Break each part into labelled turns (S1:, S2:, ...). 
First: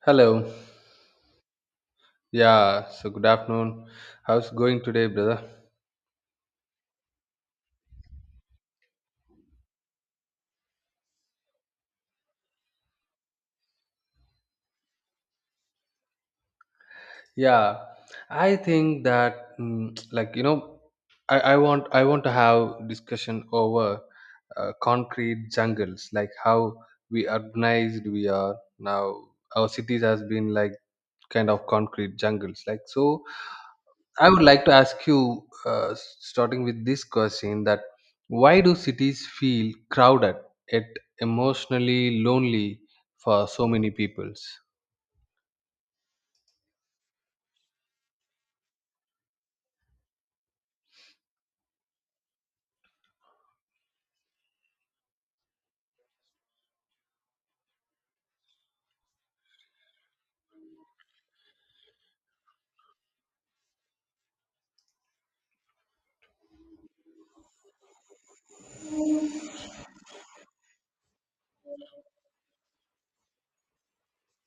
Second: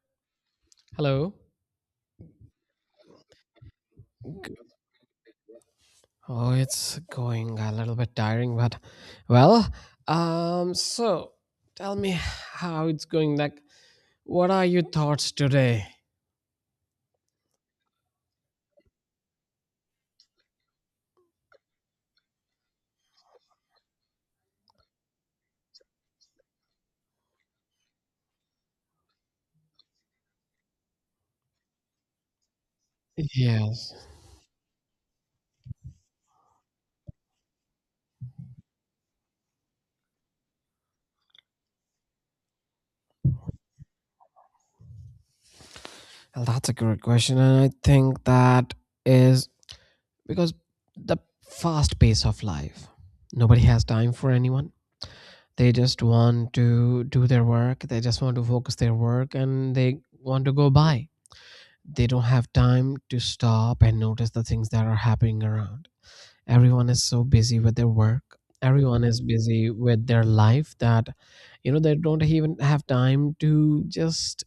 S1: Hello.
S2: Hello.
S1: Yeah, so good afternoon. How's it going today, brother?
S2: Oh, it's going a little bit tiring, but well, so tell me how it's going. Like, what are your thoughts today?
S1: Yeah, I think that like I want to have discussion over concrete jungles, like how we urbanized we are now. Our cities has been like kind of concrete jungles, like so.
S2: Yes.
S1: I would like to ask you, starting with this question, that why do cities feel crowded yet emotionally lonely for so many peoples?
S2: Well, that's a good question, and I think that is because the fast pace of life. Nobody has time for anyone. They just want to do their work. They just want to focus their work, and they want to go by. They don't have time to stop and notice the things that are happening around. Everyone is so busy with their work. Everyone is busy with their life that, they don't even have time to just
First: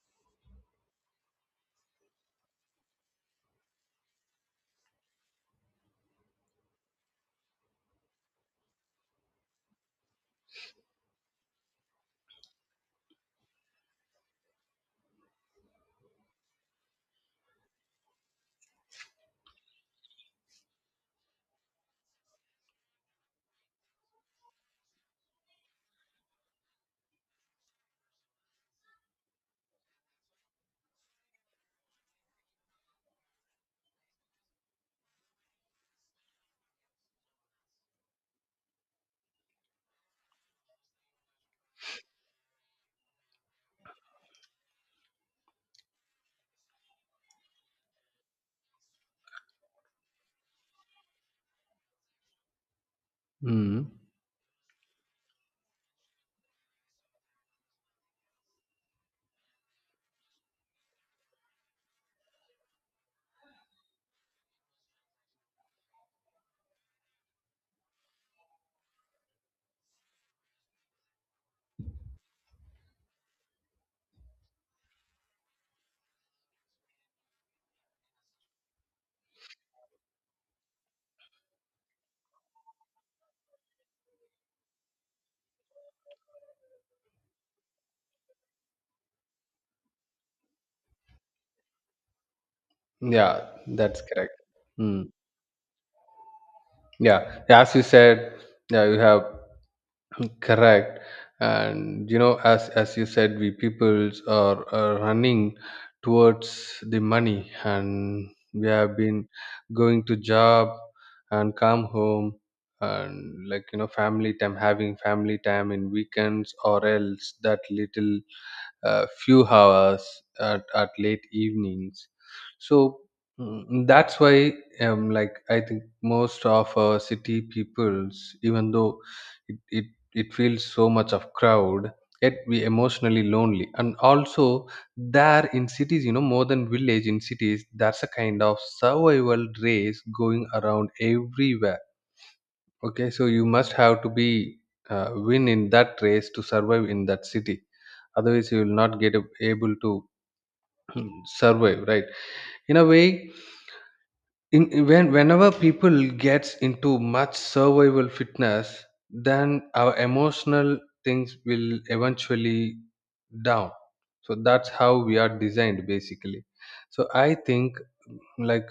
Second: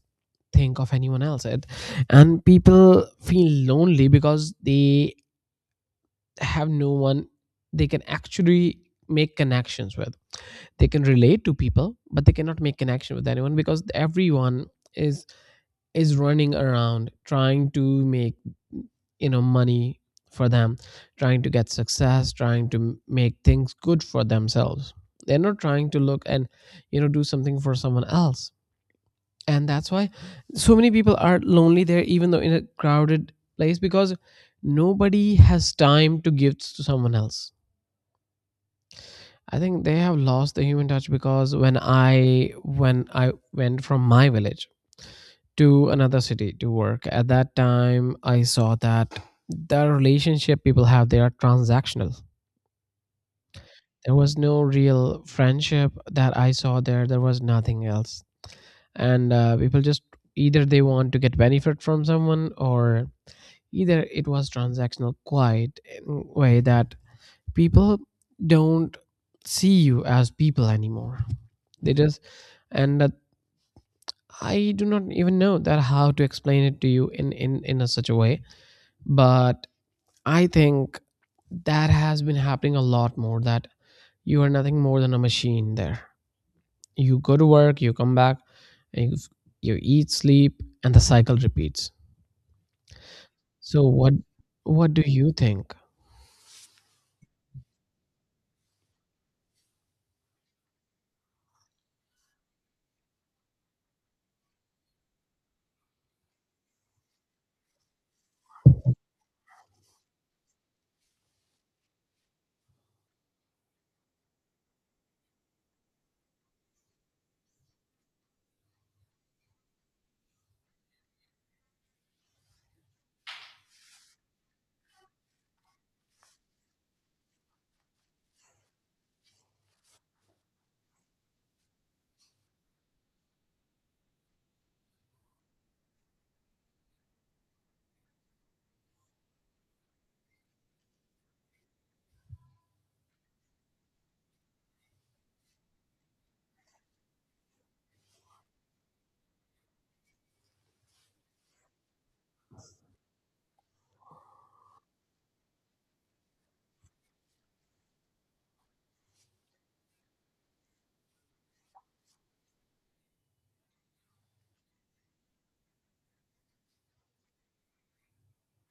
S2: think of anyone else. And people feel lonely because they have no one they can actually make connections with. They can relate to people, but they cannot make connection with anyone because everyone is is running around trying to make, money for them, trying to get success, trying to make things good for themselves. They're not trying to look and, do something for someone else. And that's why so many people are lonely there, even though in a crowded place, because nobody has time to give to someone else. I think they have lost the human touch because when I went from my village to another city to work. At that time, I saw that the relationship people have, they are transactional.
S1: Mm.
S2: There was no real friendship that I saw there. There was nothing else. And people just either they want to get benefit from someone, or either it was transactional quiet in a way that people don't see you as people anymore. They just, and that, I do not even know that how to explain it to you in a such a way. But I think that has been happening a lot more. That you are nothing more than a machine. There, you go to work, you come back, and you eat, sleep, and the cycle repeats.
S1: Yeah,
S2: So
S1: that's
S2: what
S1: correct.
S2: what do
S1: Mm.
S2: you think?
S1: Yeah, as you said, yeah, you have. Correct. And as you said, we peoples are, running towards the money, and we have been going to job and come home and like family time having family time in weekends, or else that little few hours at late evenings. So that's why, like, I think most of our city peoples, even though it, it it feels so much of crowd, yet we emotionally lonely. And also, there in cities, you know, more than village, in cities there's a kind of survival race going around everywhere. Okay, so you must have to be win in that race to survive in that city. Otherwise, you will not get able to survive, right? In a way, in, when whenever people gets into much survival fitness, then our emotional things will eventually down. So that's how we are designed, basically. So I think, like,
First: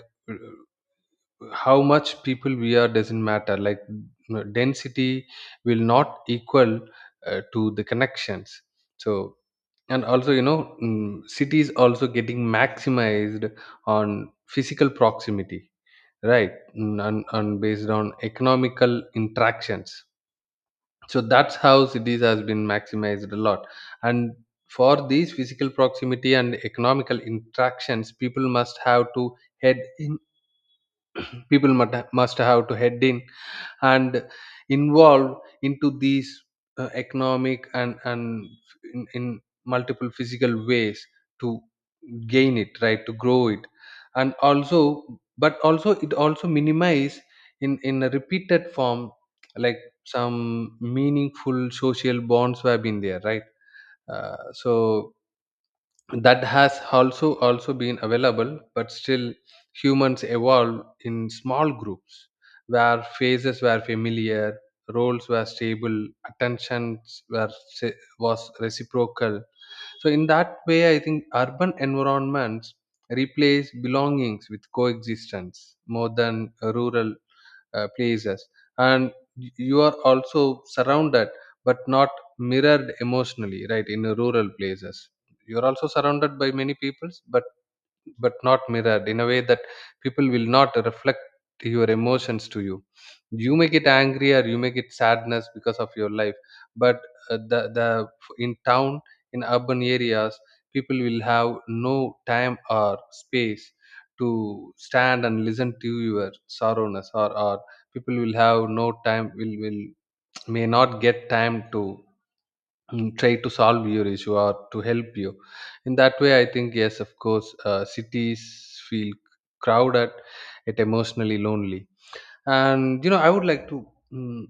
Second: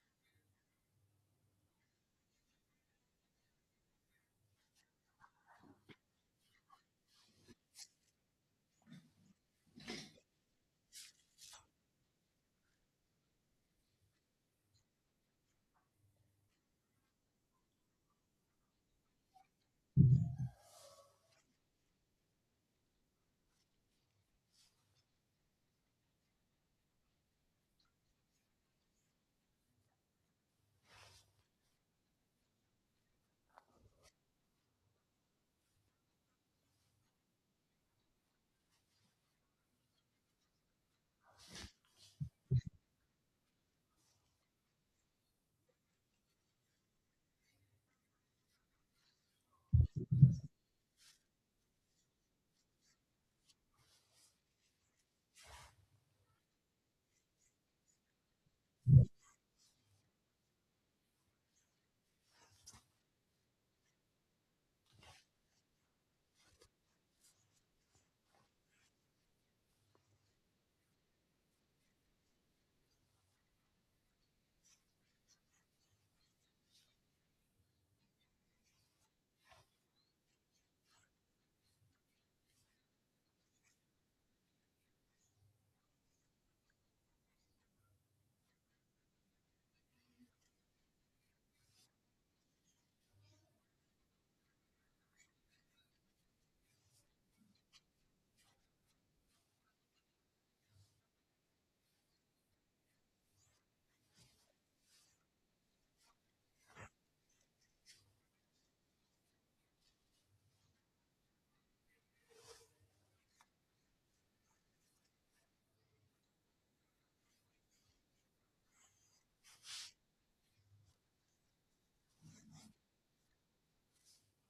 S1: how much people we are doesn't matter. Like density will not equal to the connections. So, and also, you know, cities also getting maximized on physical proximity, right? Mm, and based on economical interactions. So that's how cities has been maximized a lot. And for these physical proximity and economical interactions, people must have to head in people must have to head in and involve into these economic and in multiple physical ways to gain it, right, to grow it. And also, but also it also minimize in a repeated form, like some meaningful social bonds have been there, right? So that has also been available, but still humans evolved in small groups where faces were familiar, roles were stable, attentions se- was reciprocal. So in that way, I think urban environments replace belongings with coexistence more than rural places. And you are also surrounded but not mirrored emotionally, right? In rural places, you're also surrounded by many peoples, but not mirrored in a way that people will not reflect your emotions to you. You may get angry or you may get sadness because of your life, but the in town in urban areas, people will have no time or space to stand and listen to your sorrowness, or people will have no time, will may not get time to try to solve your issue or to help you. In that way, I think, yes, of course, cities feel crowded, it emotionally lonely. And I would like to mm,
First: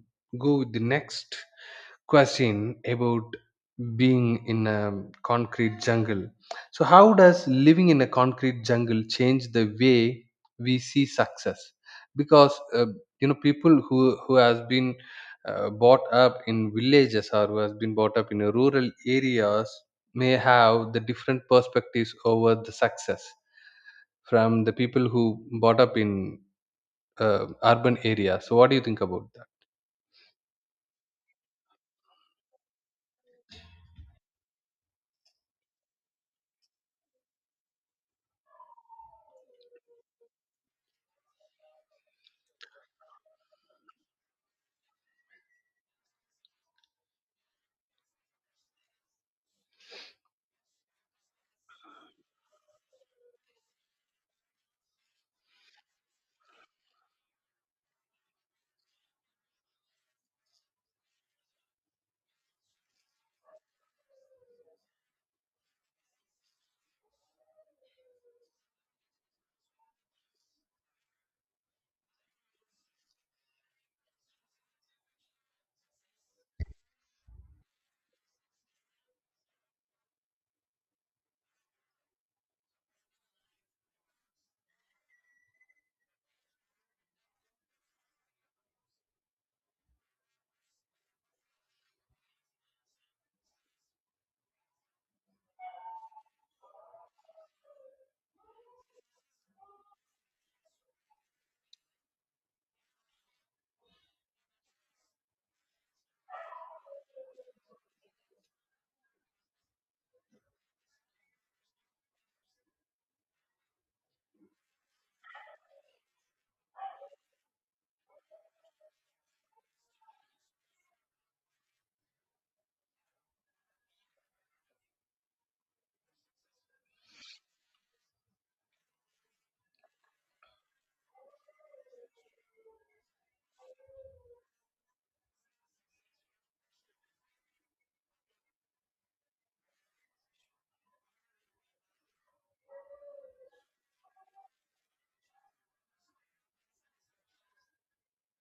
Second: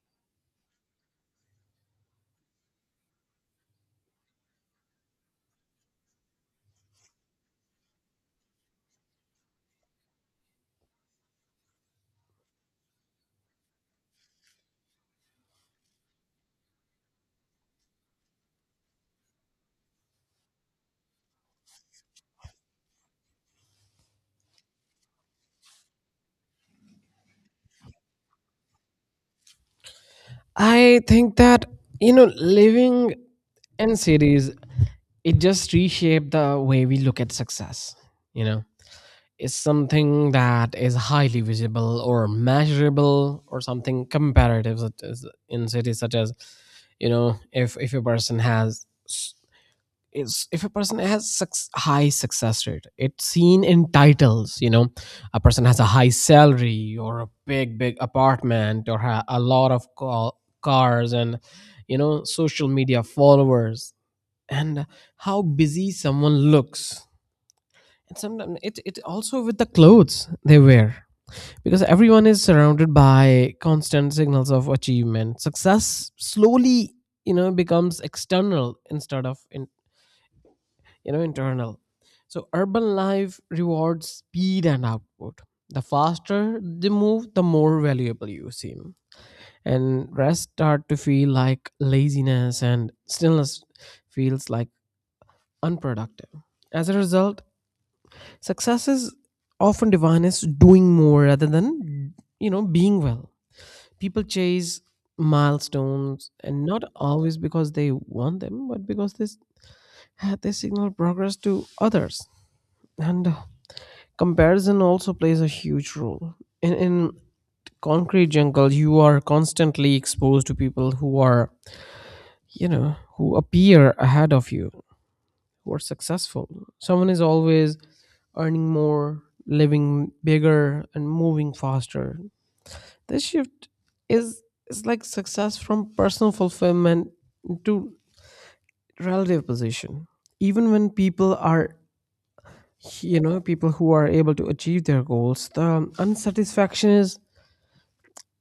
S1: go with the next question about being in a concrete jungle. So, how does living in a concrete jungle change the way we see success? Because, you know, people who has been brought up in villages, or who has been brought up in a rural areas, may have the different perspectives over the success from the people who brought up in urban areas. So, what do you think about that?
S2: I think that, you know, living in cities, it just reshaped the way we look at success. You know, it's something that is highly visible or measurable or something comparative, such as in cities, such as, you know, if a person has high success rate. It's seen in titles. You know, a person has a high salary or a big apartment or a lot of cars and, social media followers, and how busy someone looks, and sometimes it also with the clothes they wear. Because everyone is surrounded by constant signals of achievement, success slowly, becomes external instead of in, you know internal. So urban life rewards speed and output. The faster they move, the more valuable you seem, and rest start to feel like laziness, and stillness feels like unproductive. As a result, success is often defined as doing more rather than, being well. People chase milestones, and not always because they want them, but because this they signal progress to others. And comparison also plays a huge role in concrete jungle. You are constantly exposed to people who are, who appear ahead of you, who are successful. Someone is always earning more, living bigger, and moving faster. This shift is is like success from personal fulfillment to relative position. Even when people are, people who are able to achieve their goals, the unsatisfaction is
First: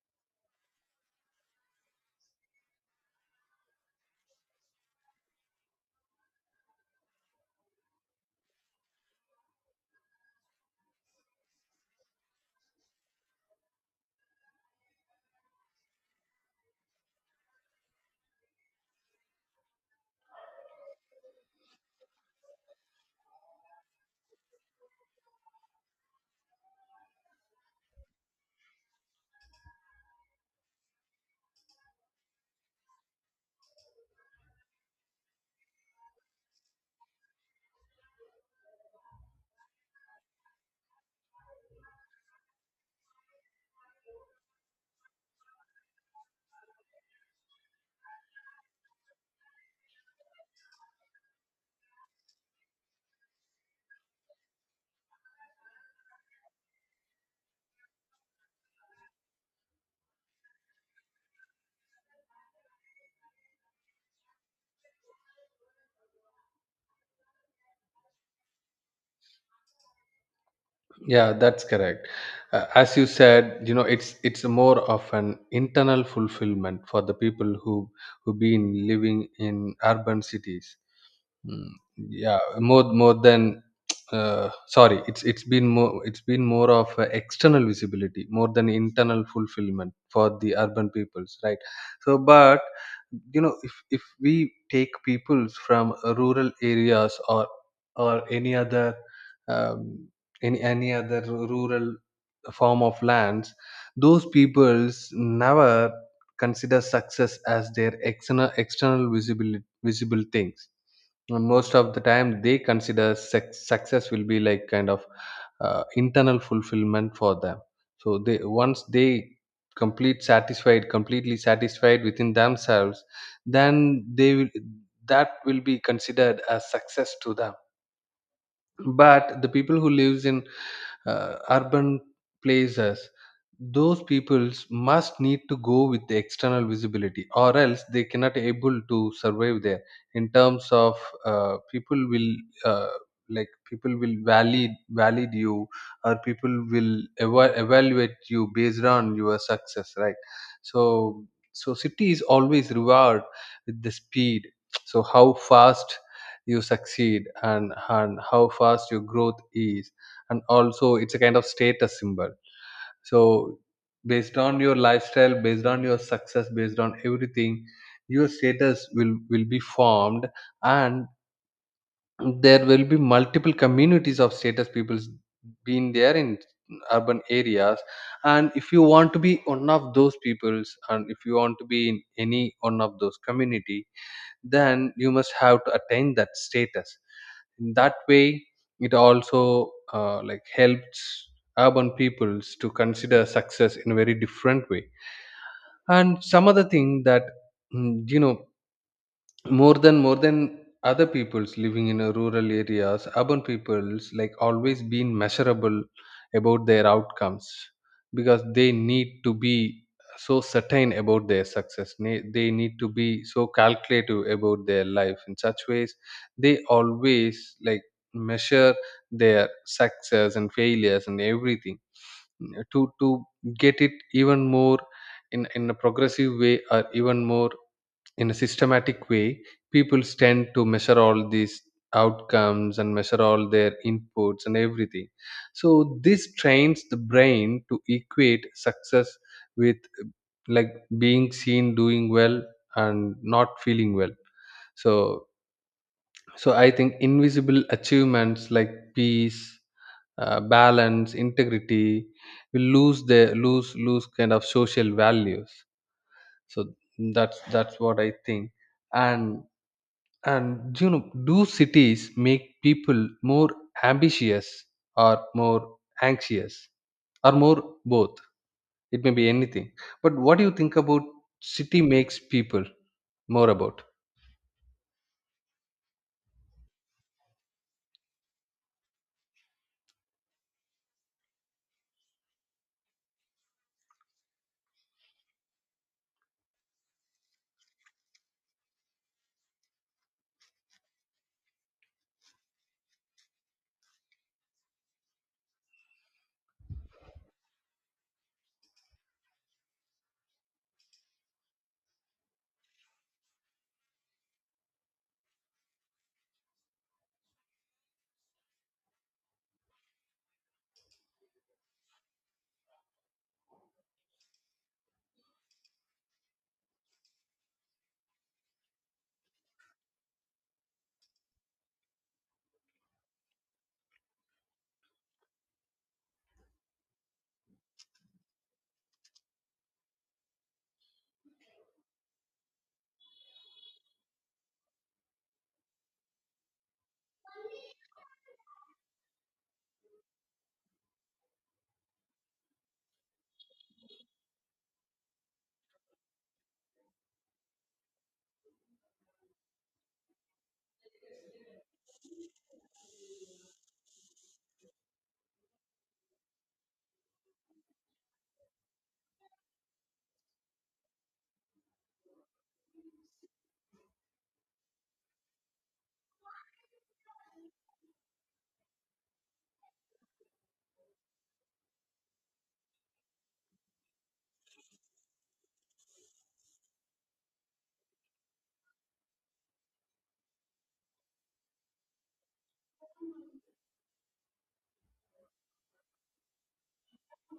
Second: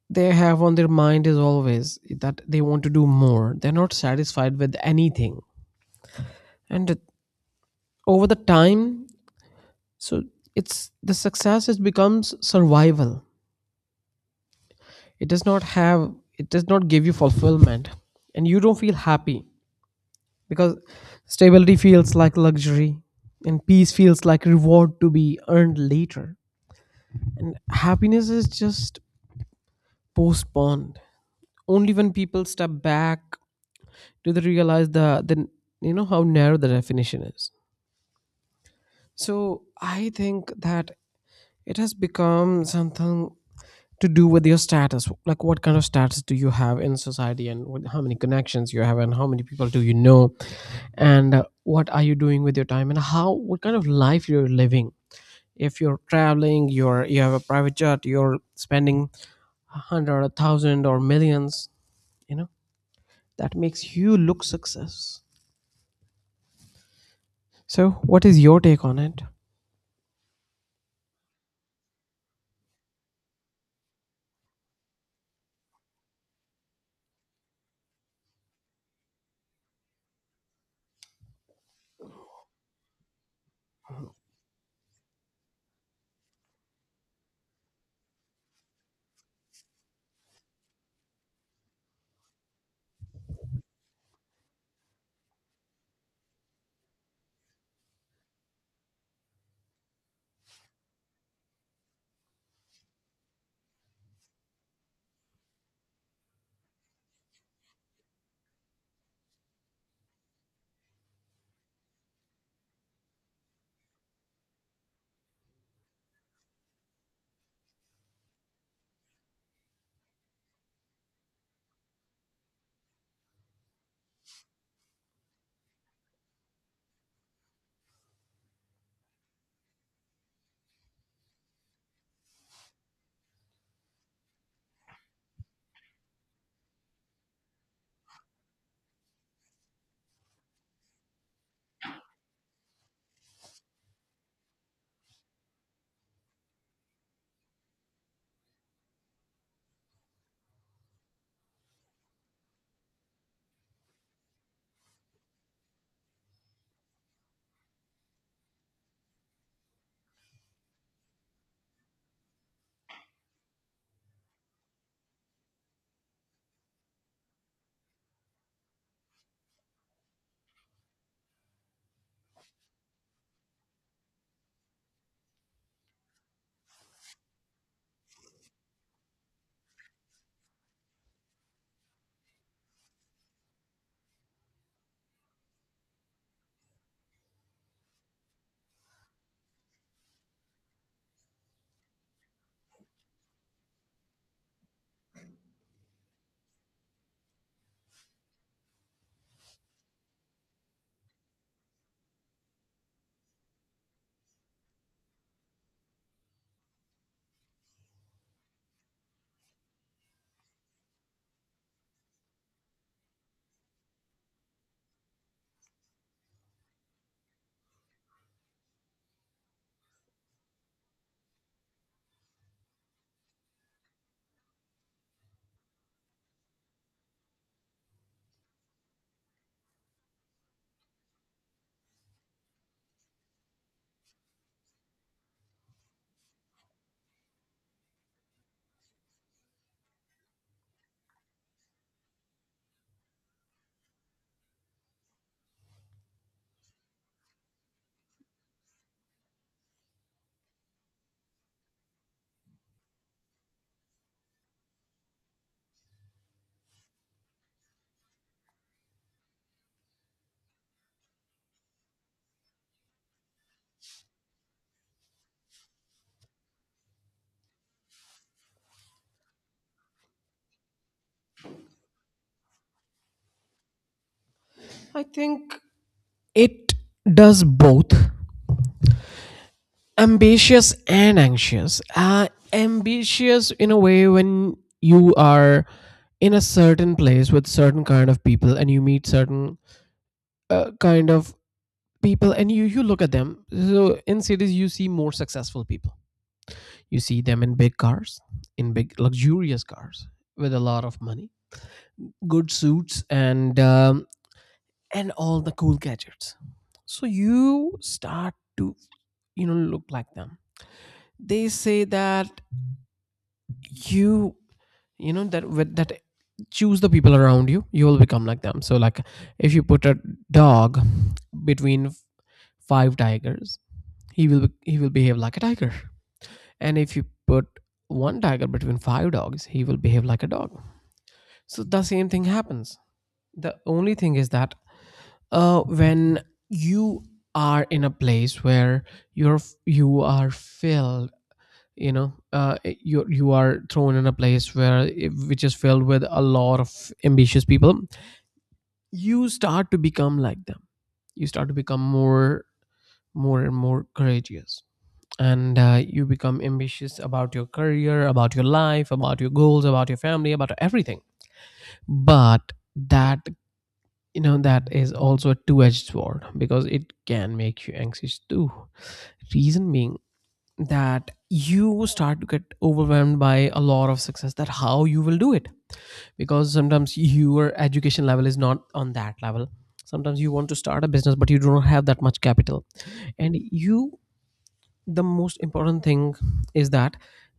S2: they have on their mind is always that they want to do more. They're not satisfied with anything. And over the time, so it's the success, it becomes survival. it does not have it does not give you fulfillment, and you don't feel happy because stability feels like luxury, and peace feels like reward to be earned later. And happiness is just postponed. Only when people step back do they realize the you know how narrow the definition is. So I think that it has become something to do with your status, like what kind of status do you have in society, and how many connections you have, and how many people do you know. And what are you doing with your time, and how what kind of life you're living. If you're traveling, you have a private jet, you're spending a hundred, a thousand, or millions, you know that makes you look success. So what is your take on it?
S1: Yeah, that's correct. As you said, you know, it's more of an internal fulfillment for the people who been living in urban cities. Mm, yeah, more than sorry, it's been more of a external visibility more than internal fulfillment for the urban peoples, right? So but, you know, if we take peoples from rural areas, or any other, um, any other rural form of lands, those peoples never consider success as their external visible things. And most of the time, they consider success will be like kind of internal fulfillment for them. So they once they completely satisfied within themselves, then they will, that will be considered as success to them. But the people who lives in urban places, those peoples must need to go with the external visibility, or else they cannot able to survive there. In terms of, people will uh, valid you, or people will evaluate you based on your success, right? So, so city is always reward with the speed. So how fast you succeed, and how fast your growth is. And also, it's a kind of status symbol. So based on your lifestyle, based on your success, based on everything, your status will be formed. And there will be multiple communities of status people being there in urban areas. And if you want to be one of those peoples, and if you want to be in any one of those community, then you must have to attain that status. In that way, it also like helps urban peoples to consider success in a very different way. And some other thing, that you know, more than other peoples living in a rural areas, urban peoples like always been measurable about their outcomes, because they need to be so certain about their success. They need to be so calculative about their life, in such ways they always like measure their success and failures and everything, to get it even more in a progressive way, or even more in a systematic way. People tend to measure all these outcomes and measure all their inputs and everything. So this trains the brain to equate success with, like, being seen doing well and not feeling well. So, so I think invisible achievements like peace, balance, integrity will lose their lose lose kind of social values. So, that's what I think. And and you know, do cities make people more ambitious, or more anxious, or more both? It may be anything. But what do you think about city makes people more about?
S2: I think it does both, ambitious and anxious. Ambitious in a way when you are in a certain place with certain kind of people, and you meet certain kind of people, and you look at them. So in cities, you see more successful people. You see them in big cars, in big luxurious cars, with a lot of money, good suits, and and all the cool gadgets. So you start to look like them. They say that you you know that with that choose the people around you, you will become like them. So like if you put a dog between five tigers, he will behave like a tiger. And if you put one tiger between five dogs, he will behave like a dog. So the same thing happens. The only thing is that when you are in a place where you're you are filled, you are thrown in a place where, which is filled with a lot of ambitious people. You start to become like them. You start to become more and more courageous. And you become ambitious about your career, about your life, about your goals, about your family, about everything. But that, that is also a two-edged sword because it can make you anxious too. Reason being that you start to get overwhelmed by a lot of success, that how you will do it. Because sometimes your education level is not on that level. Sometimes you want to start a business, but you do not have that much capital. And you the most important thing is that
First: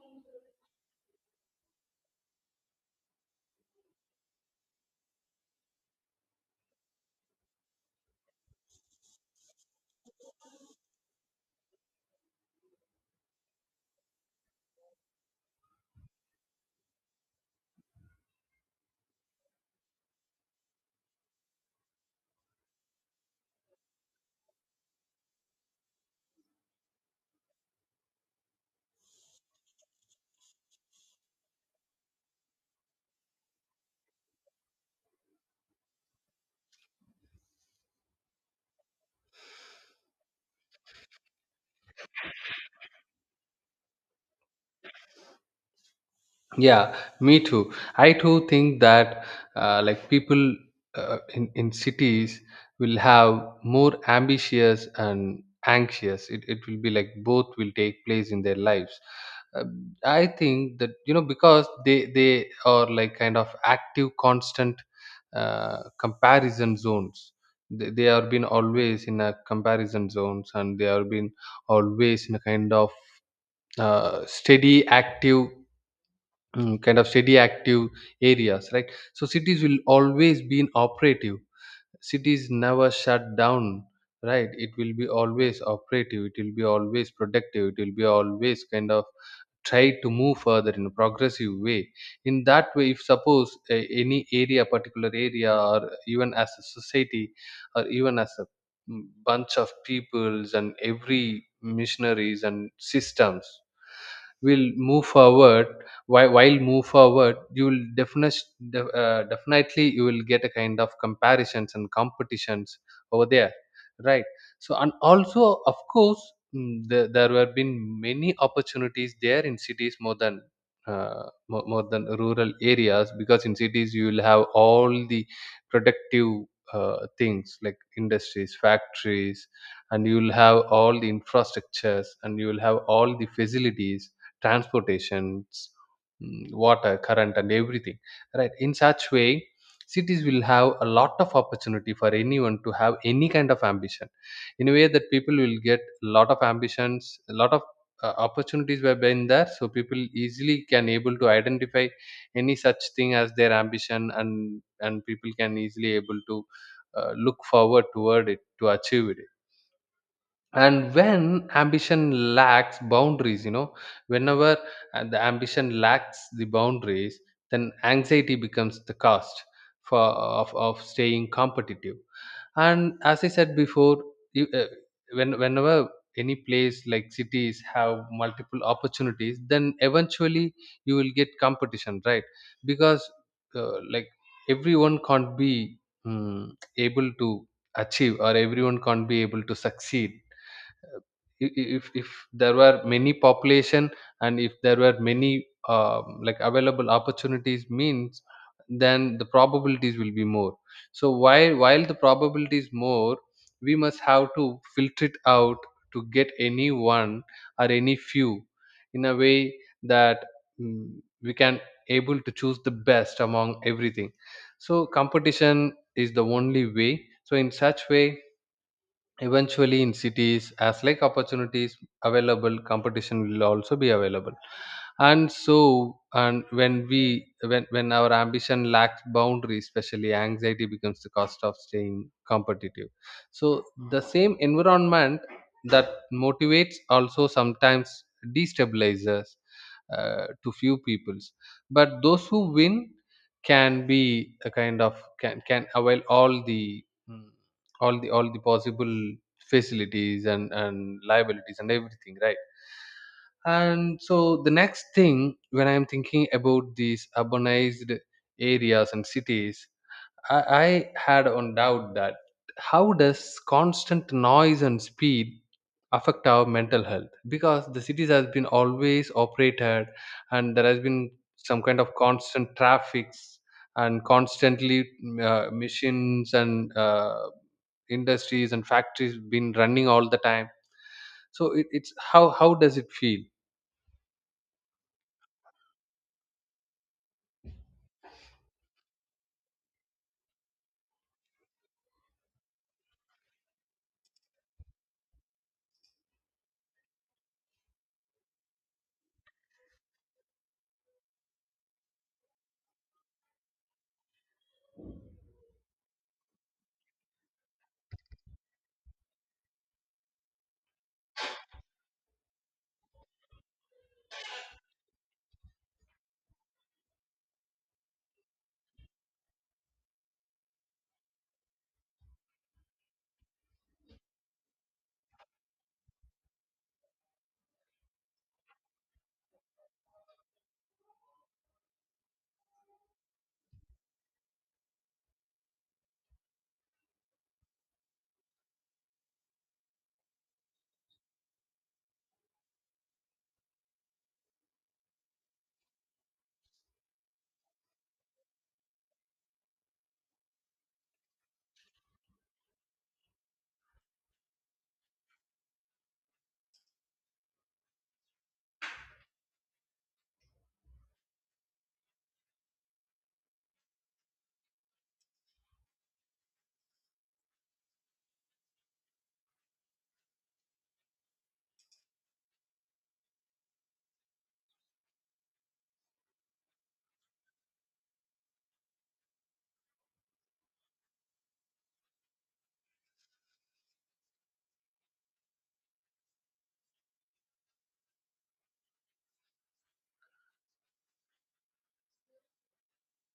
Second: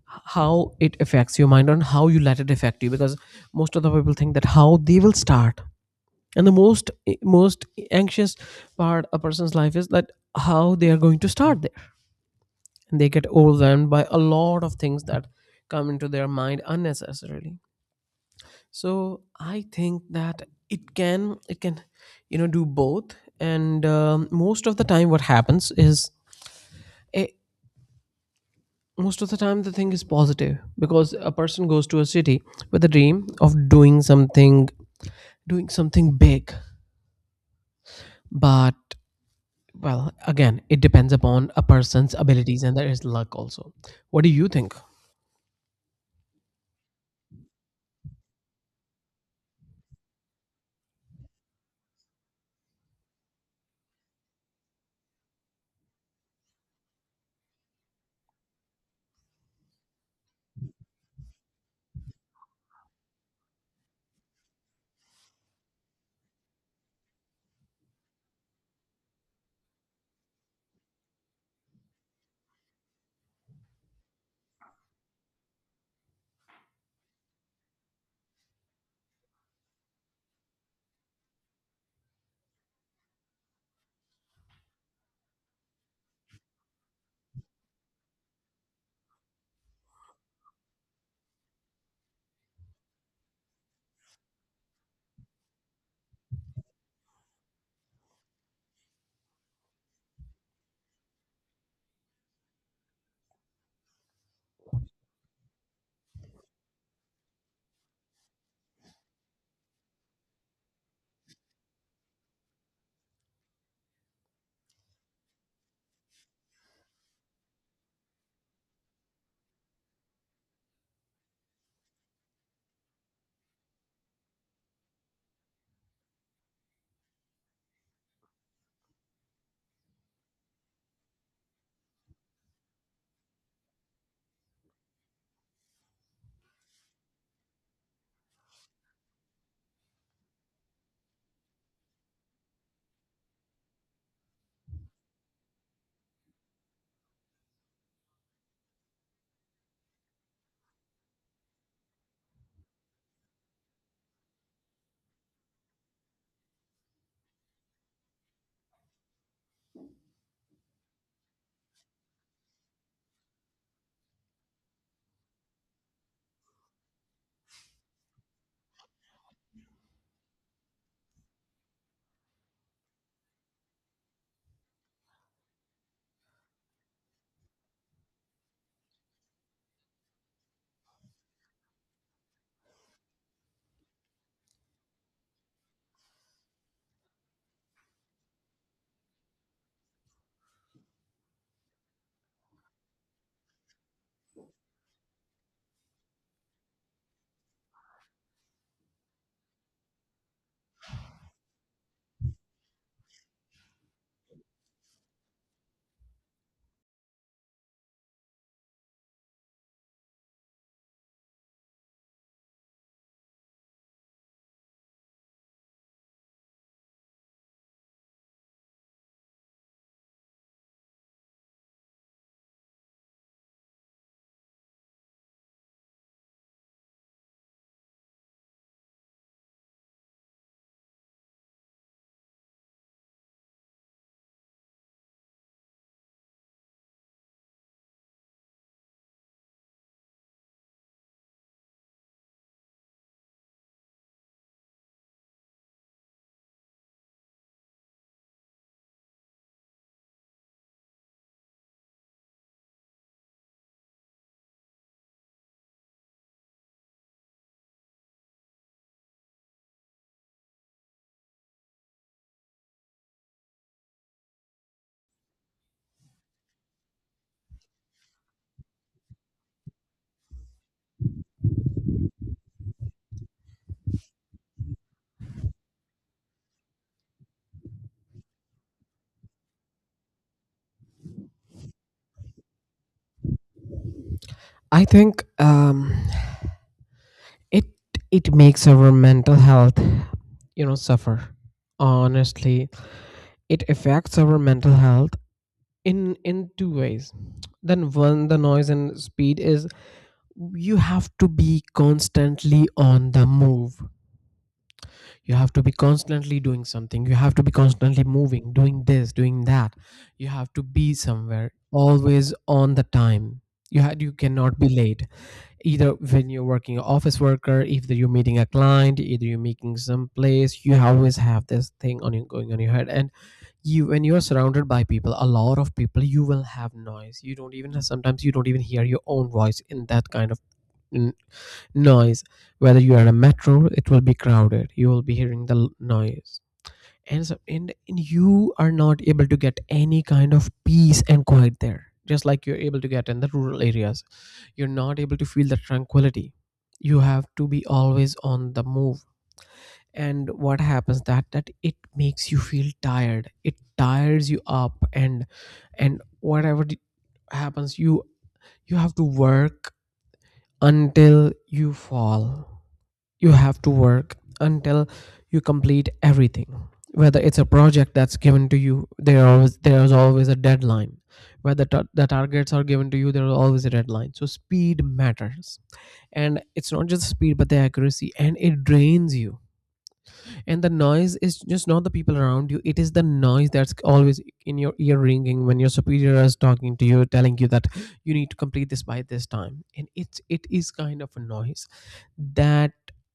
S2: how it affects your mind, and how you let it affect you. Because most of the people think that how they will start, and the most anxious part a person's life is that how they are going to start, and they get overwhelmed by a lot of things that come into their mind unnecessarily. So I think that it can, do both. And most of the time what happens is, a, most of the time the thing is positive, because a person goes to a city with a dream of doing something, doing something big. But, well, again, it depends upon a person's abilities, and there is luck also. What do you think?
S1: Yeah, me too. I too think that, like, people in cities will have more ambitious and anxious. It will be like both will take place in their lives. Uh, I think that, you know, because they are like kind of active, constant comparison zones. They have been always in a comparison zones, and they have been always in a kind of steady, active, kind of steady active areas, right? So cities will always be in operative. Cities never shut down, right? It will be always operative, it will be always productive, it will be always kind of try to move further in a progressive way. In that way, if suppose a, any area, particular area, or even as a society, or even as a bunch of peoples, and every missionaries and systems will move forward. While move forward, you will definitely, you will get a kind of comparisons and competitions over there, right? So, and also of course, there were been many opportunities there in cities, more than more than rural areas. Because in cities, you will have all the productive things like industries, factories. And you will have all the infrastructures, and you will have all the facilities, transportations, water current and everything, right? In such way, cities will have a lot of opportunity for anyone to have any kind of ambition. In a way that people will get a lot of ambitions, a lot of opportunities were been there. So people easily can able to identify any such thing as their ambition, and people can easily able to look forward toward it to achieve it. And when ambition lacks boundaries, you know, whenever the ambition lacks the boundaries, then anxiety becomes the cost for of staying competitive. And as I said before, you, whenever any place like cities have multiple opportunities, then eventually you will get competition, right? Because, like, everyone can't be mm able to achieve, or everyone can't be able to succeed. If there were many population, and if there were many, like, available opportunities, means then the probabilities will be more. So while the probability is more, we must have to filter it out to get any one or any few in a way that, mm, we can able to choose the best among everything. So competition is the only way. So in such way, eventually in cities, as like opportunities available, competition will also be available. And so, and when we when our ambition lacks boundaries, especially, anxiety becomes the cost of staying competitive. So the same environment that motivates also sometimes destabilizes to few peoples, but those who win can be a kind of can avail all the mm, all the possible facilities and liabilities and everything, right. And so the next thing, when I'm thinking about these urbanized areas and cities, I had on doubt that how does constant noise and speed affect our mental health? Because the cities has been always operated, and there has been some kind of constant traffics, and constantly machines, and industries and factories been running all the time. So it's how does it feel?
S2: I think it it makes our mental health, suffer, honestly. It affects our mental health in two ways. Then, one, the noise and speed is, you have to be constantly on the move. You have to be constantly doing something. You have to be constantly moving, doing this, doing that. You have to be somewhere always on the time. You cannot be late, either when you're working office worker, either you're meeting a client, either you're making some place. You always have this thing on your going on your head. And you when you're surrounded by people, a lot of people, you will have noise. You don't even hear your own voice in that kind of noise. Whether you are in a metro, it will be crowded, you will be hearing the noise. And so and you are not able to get any kind of peace and quiet there, just like you're able to get in the rural areas. You're not able to feel the tranquility. You have to be always on the move. And what happens, that it makes you feel tired. It tires you up, and whatever happens, you have to work until you fall. You have to work until you complete everything, whether it's a project that's given to you, there's always a deadline. Whether the targets are given to you, there is always a deadline. So speed matters. And it's not just speed, but the accuracy, and it drains you. And the noise is just not the people around you, it is the noise that's always in your ear ringing when your superior is talking to you, telling you that you need to complete this by this time. And it is kind of a noise that,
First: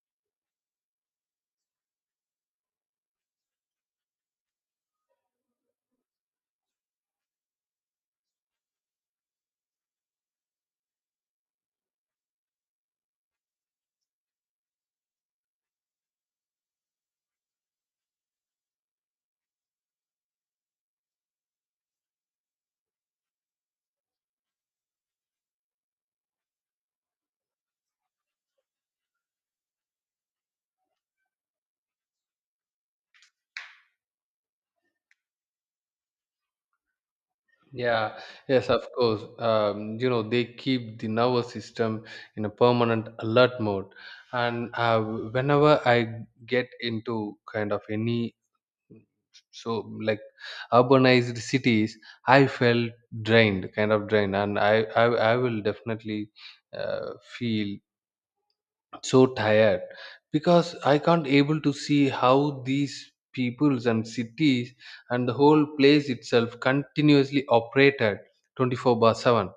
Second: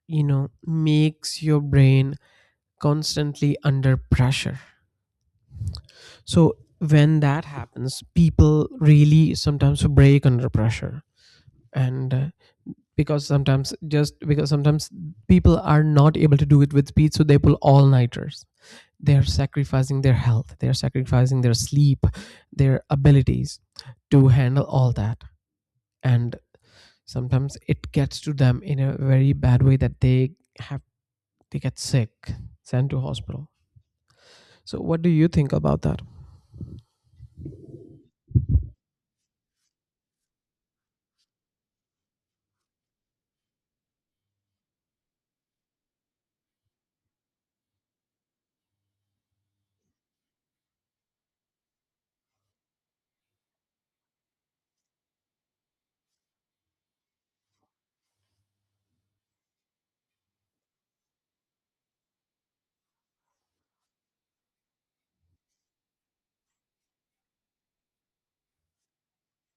S2: makes your brain constantly under pressure. So when that happens, people really sometimes break under pressure. And because sometimes, people are not able to do it with speed, so they pull all nighters. They're sacrificing their health, they're sacrificing their sleep, their abilities to handle all that. And sometimes it gets to them in a very bad way that have they get sick, sent to hospital. So what do you think about that?
S1: Yeah, yes, of course. They keep the nervous system in a permanent alert mode. And whenever I get into kind of any so like urbanized cities, I felt drained, kind of drained, and I will definitely feel so tired, because I can't able to see how these peoples and cities and the whole place itself continuously operated 24 by 7.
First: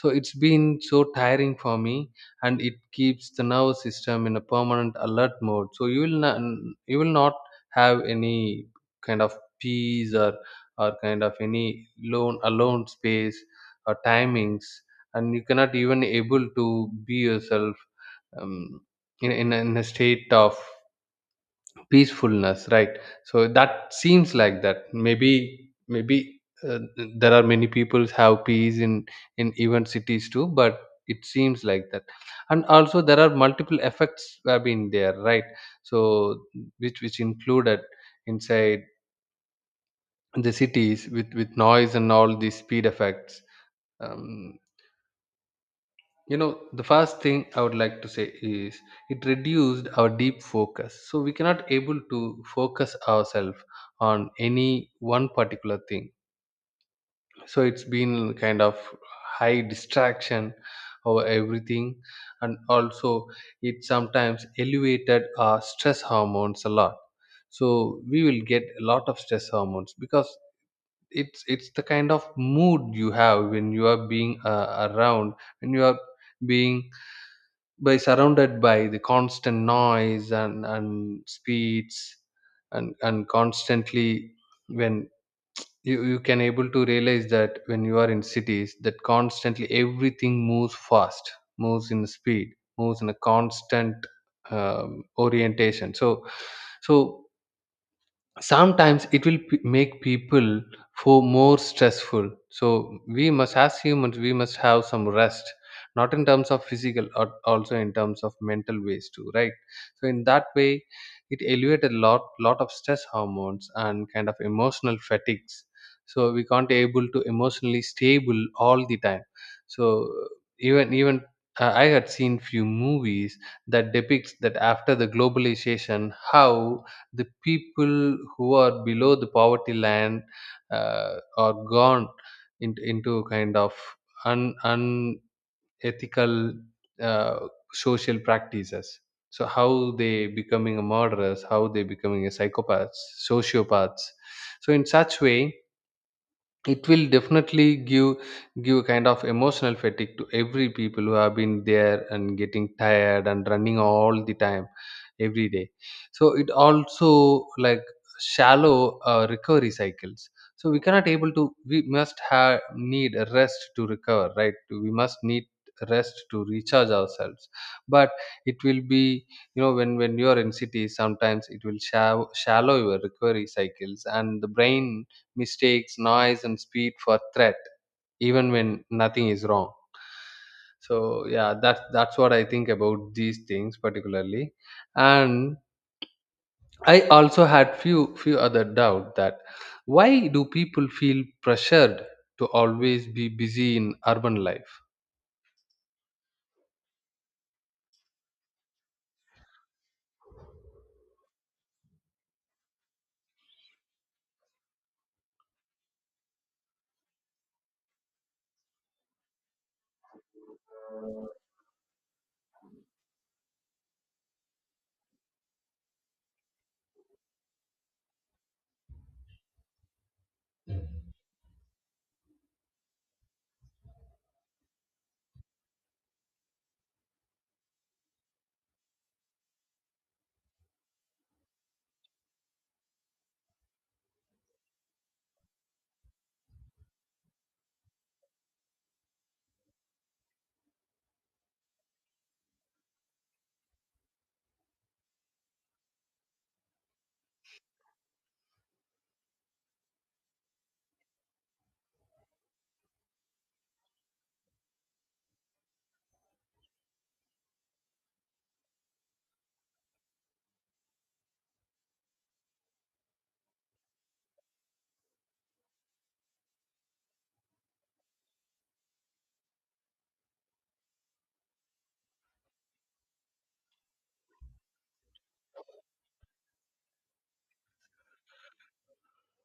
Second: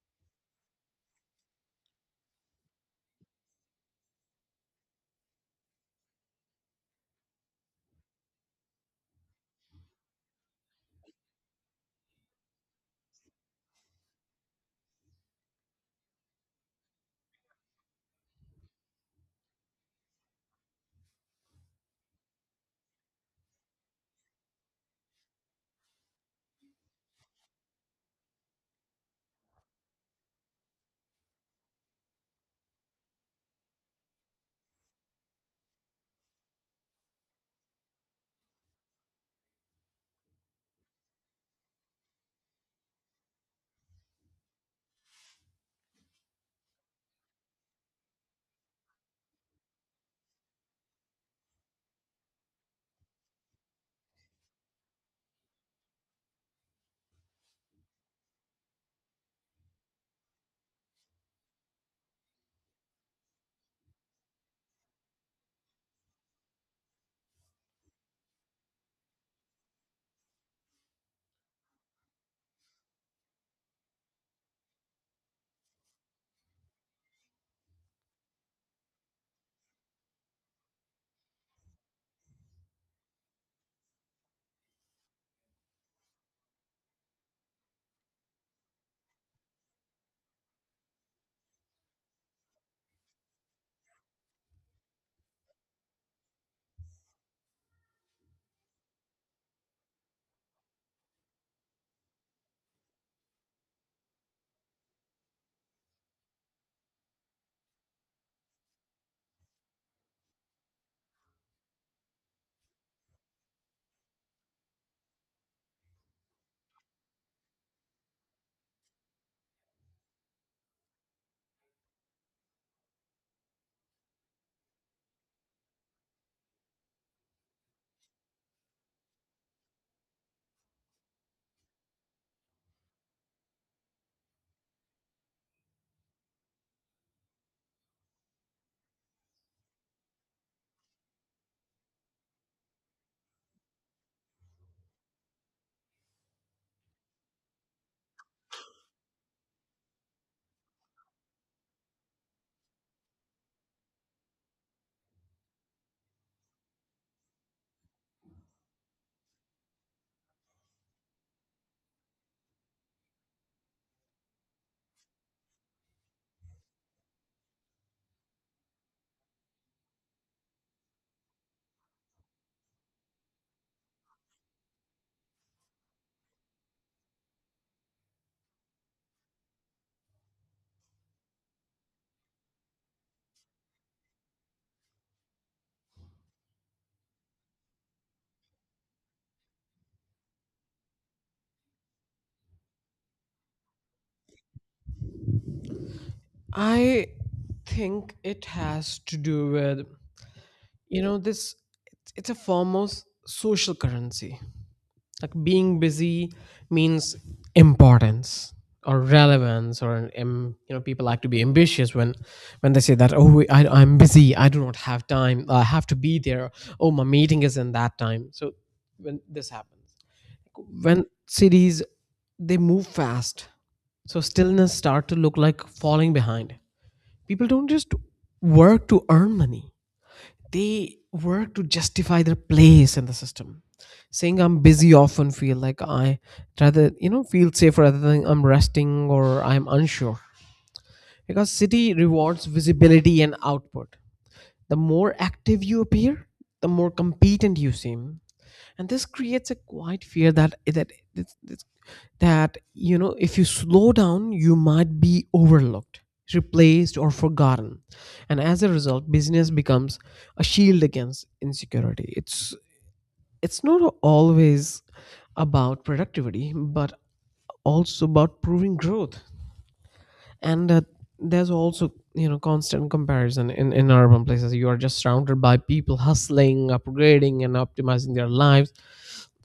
S1: So it's been so tiring for me, and it keeps the nervous system in a permanent alert mode. So you will not, you will not have any kind of peace or kind of any lone alone space or timings, and you cannot even able to be yourself, um, in a state of peacefulness, right? So that seems like that, maybe uh, there are many people have peace in even cities too, but it seems like that. And also there are multiple effects have been there, right? So which included inside the cities with noise and all these speed effects. um, you know, the first thing I would like to say is, it reduced our deep focus, so we cannot able to focus ourselves on any one particular thing. So it's been kind of high distraction over everything. And also, it sometimes elevated our stress hormones a lot. So we will get a lot of stress hormones, because it's the kind of mood you have when you are being around, when you are being by surrounded by the constant noise and speeds, and constantly when you can able to realize that when you are in cities, that constantly everything moves fast, moves in speed, moves in a constant orientation. So so sometimes it will make people for more stressful. So we must, as humans, we must have some rest, not in terms of physical or also in terms of mental ways too, right? So in that way, it elevate a lot of stress hormones and kind of emotional fatigues. So we can't able to emotionally stable all the time. So even I had seen few movies that depicts that after the globalization, how the people who are below the poverty land are gone into kind of un, unethical uh, social practices. So how they becoming a murderers, how they becoming a psychopaths, sociopaths. So in such way, it will definitely give kind of emotional fatigue to every people who have been there and getting tired and running all the time every day. So it also, like, shallow recovery cycles. So we cannot able to, we must have need a rest to recover, right? We must need rest to recharge ourselves. But it will be, you know, when you are in cities, sometimes it will shallow your recovery cycles, and the brain mistakes, noise, and speed for threat, even when nothing is wrong. So yeah, that's what I think about these things particularly. And I also had few other doubt that, why do people feel pressured to always be busy in urban life?
S2: I think it has to do with, you know, this it's a form of social currency. Like being busy means importance or relevance or people like to be ambitious, when they say that, "Oh, I'm busy, I do not have time, I have to be there. Oh, my meeting is in that time." So when this happens, when cities, they move fast, so stillness start to look like falling behind. People don't just work to earn money, they work to justify their place in the system. Saying I'm busy often feel like I rather you know feel safer rather than I'm resting or I'm unsure. Because city rewards visibility and output. The more active you appear, the more competent you seem. And this creates a quiet fear that if you slow down, you might be overlooked, replaced, or forgotten. And as a result, business becomes a shield against insecurity. It's not always about productivity, but also about proving growth. And there's also, constant comparison in urban places. You are just surrounded by people hustling, upgrading, and optimizing their lives.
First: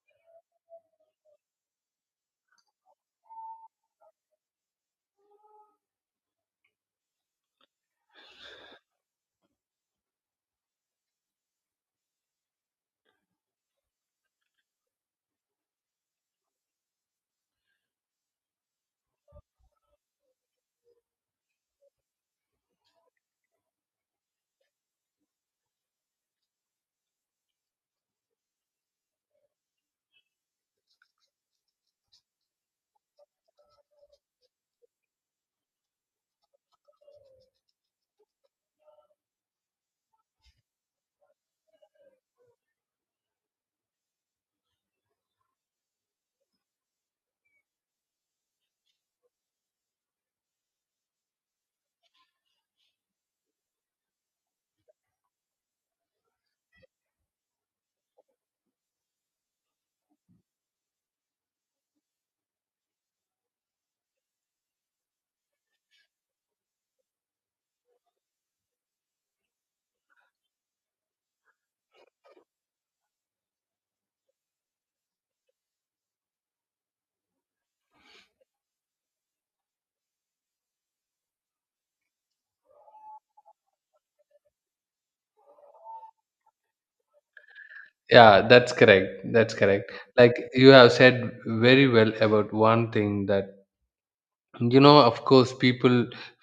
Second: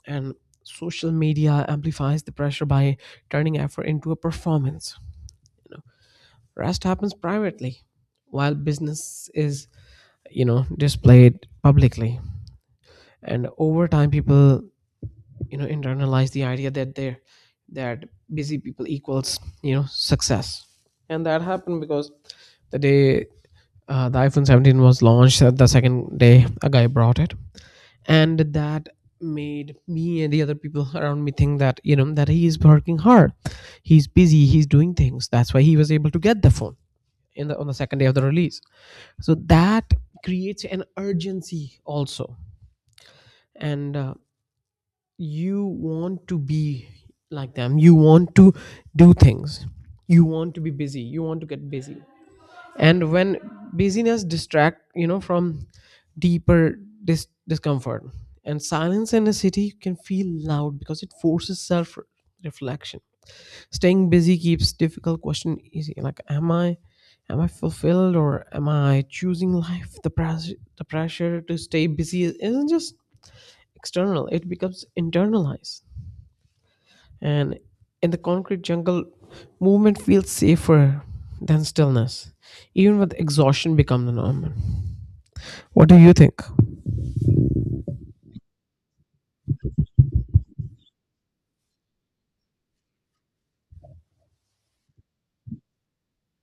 S2: And social media amplifies the pressure by turning effort into a performance. Rest happens privately, while business is, displayed publicly. And over time, people, internalize the idea that busy people equals, success. And that happened because the day, the iPhone 17 was launched, the second day, a guy brought it. And that made me and the other people around me think that you know that he is working hard, he's busy, he's doing things. That's why he was able to get the phone in the on the second day of the release. So that creates an urgency also. And you want to be like them, you want to do things, you want to be busy, you want to get busy. And when busyness distract, from deeper discomfort, and silence in a city can feel loud because it forces self reflection. Staying busy keeps difficult question easy, like am I fulfilled, or am I choosing life? The pressure to stay busy isn't just external, it becomes internalized. And in the concrete jungle, movement feels safer than stillness, even with exhaustion become the norm. What do you think?
S1: Yeah, that's correct. That's correct. Like you have said very well about one thing, that, you know, of course people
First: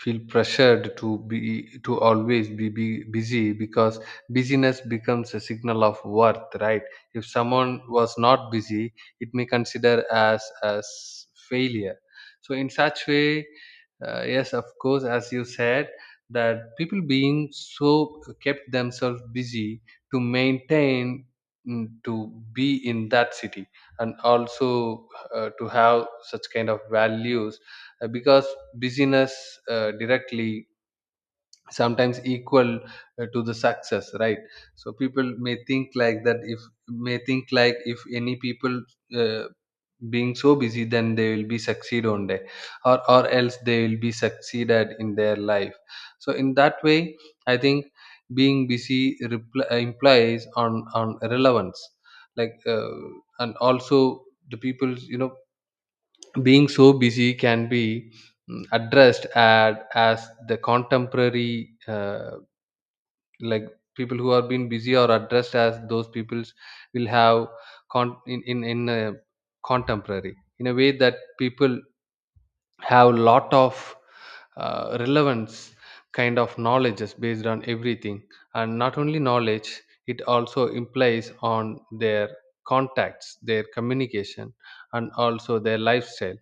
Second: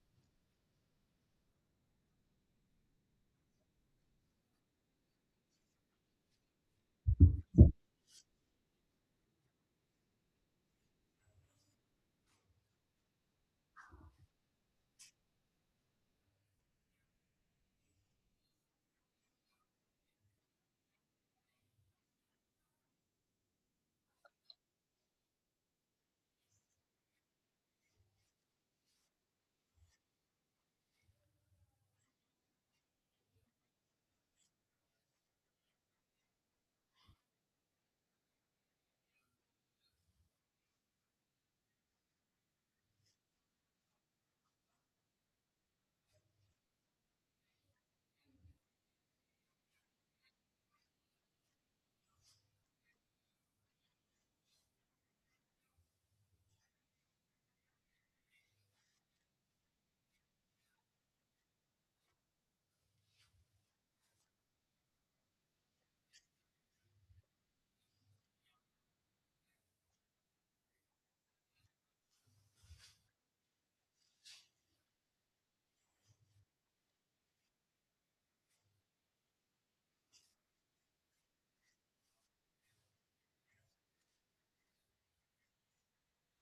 S1: feel pressured to be to always be busy, because busyness becomes a signal of worth, right? If someone was not busy, it may consider as failure. So in such way, yes, of course, as you said that people being so kept themselves busy to maintain, to be in that city, and also to have such kind of values, because busyness directly sometimes equal to the success, right? So people may think like that, if may think like if any people uh, being so busy, then they will be succeed one day, or else they will be succeeded in their life. So in that way, I think being busy implies on relevance, like, and also the people, you know, being so busy, can be addressed as the contemporary, like people who are being busy are addressed as those peoples will have in a contemporary in a way that people have lot of relevance, kind of knowledge based on everything. And not only knowledge, it also implies on their contacts, their communication, and also their lifestyle.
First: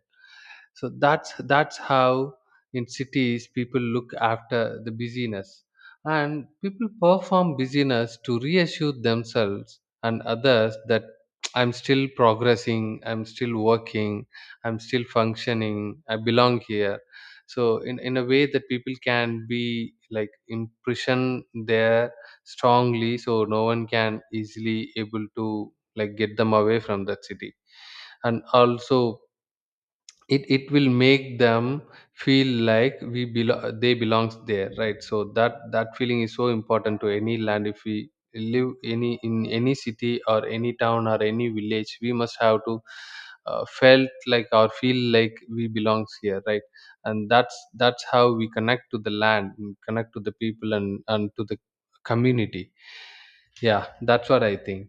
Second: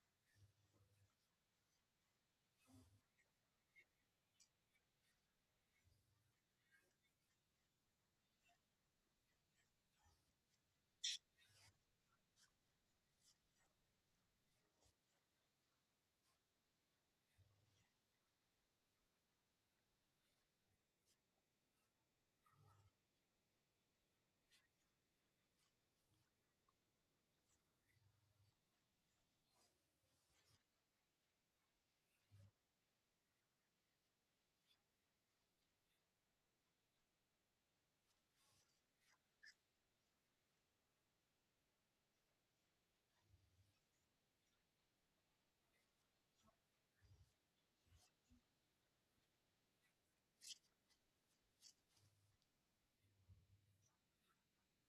S1: So that's how in cities people look after the busyness. And people perform busyness to reassure themselves and others that, I'm still progressing, I'm still working, I'm still functioning, I belong here. So in a way that people can be like impression there strongly, so no one can easily able to, like, get them away from that city. And also, it will make them feel like we they belongs there, right? So that that feeling is so important to any land. If we live any in any city or any town or any village, we must have to felt like or feel like we belongs here, right? And that's how we connect to the land and connect to the people and to the community. Yeah, that's what I think.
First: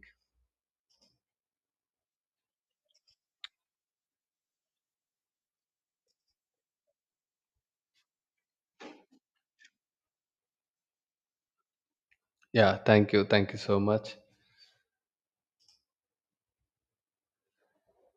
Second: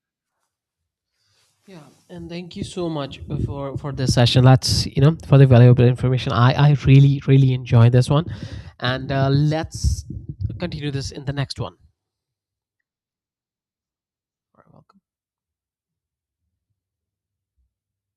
S2: Yeah, and thank you so much for this session. That's, for the valuable information. I really really enjoy this one. And let's continue this in the next one.
S1: Yeah, thank you, thank you so much.
S2: Very well.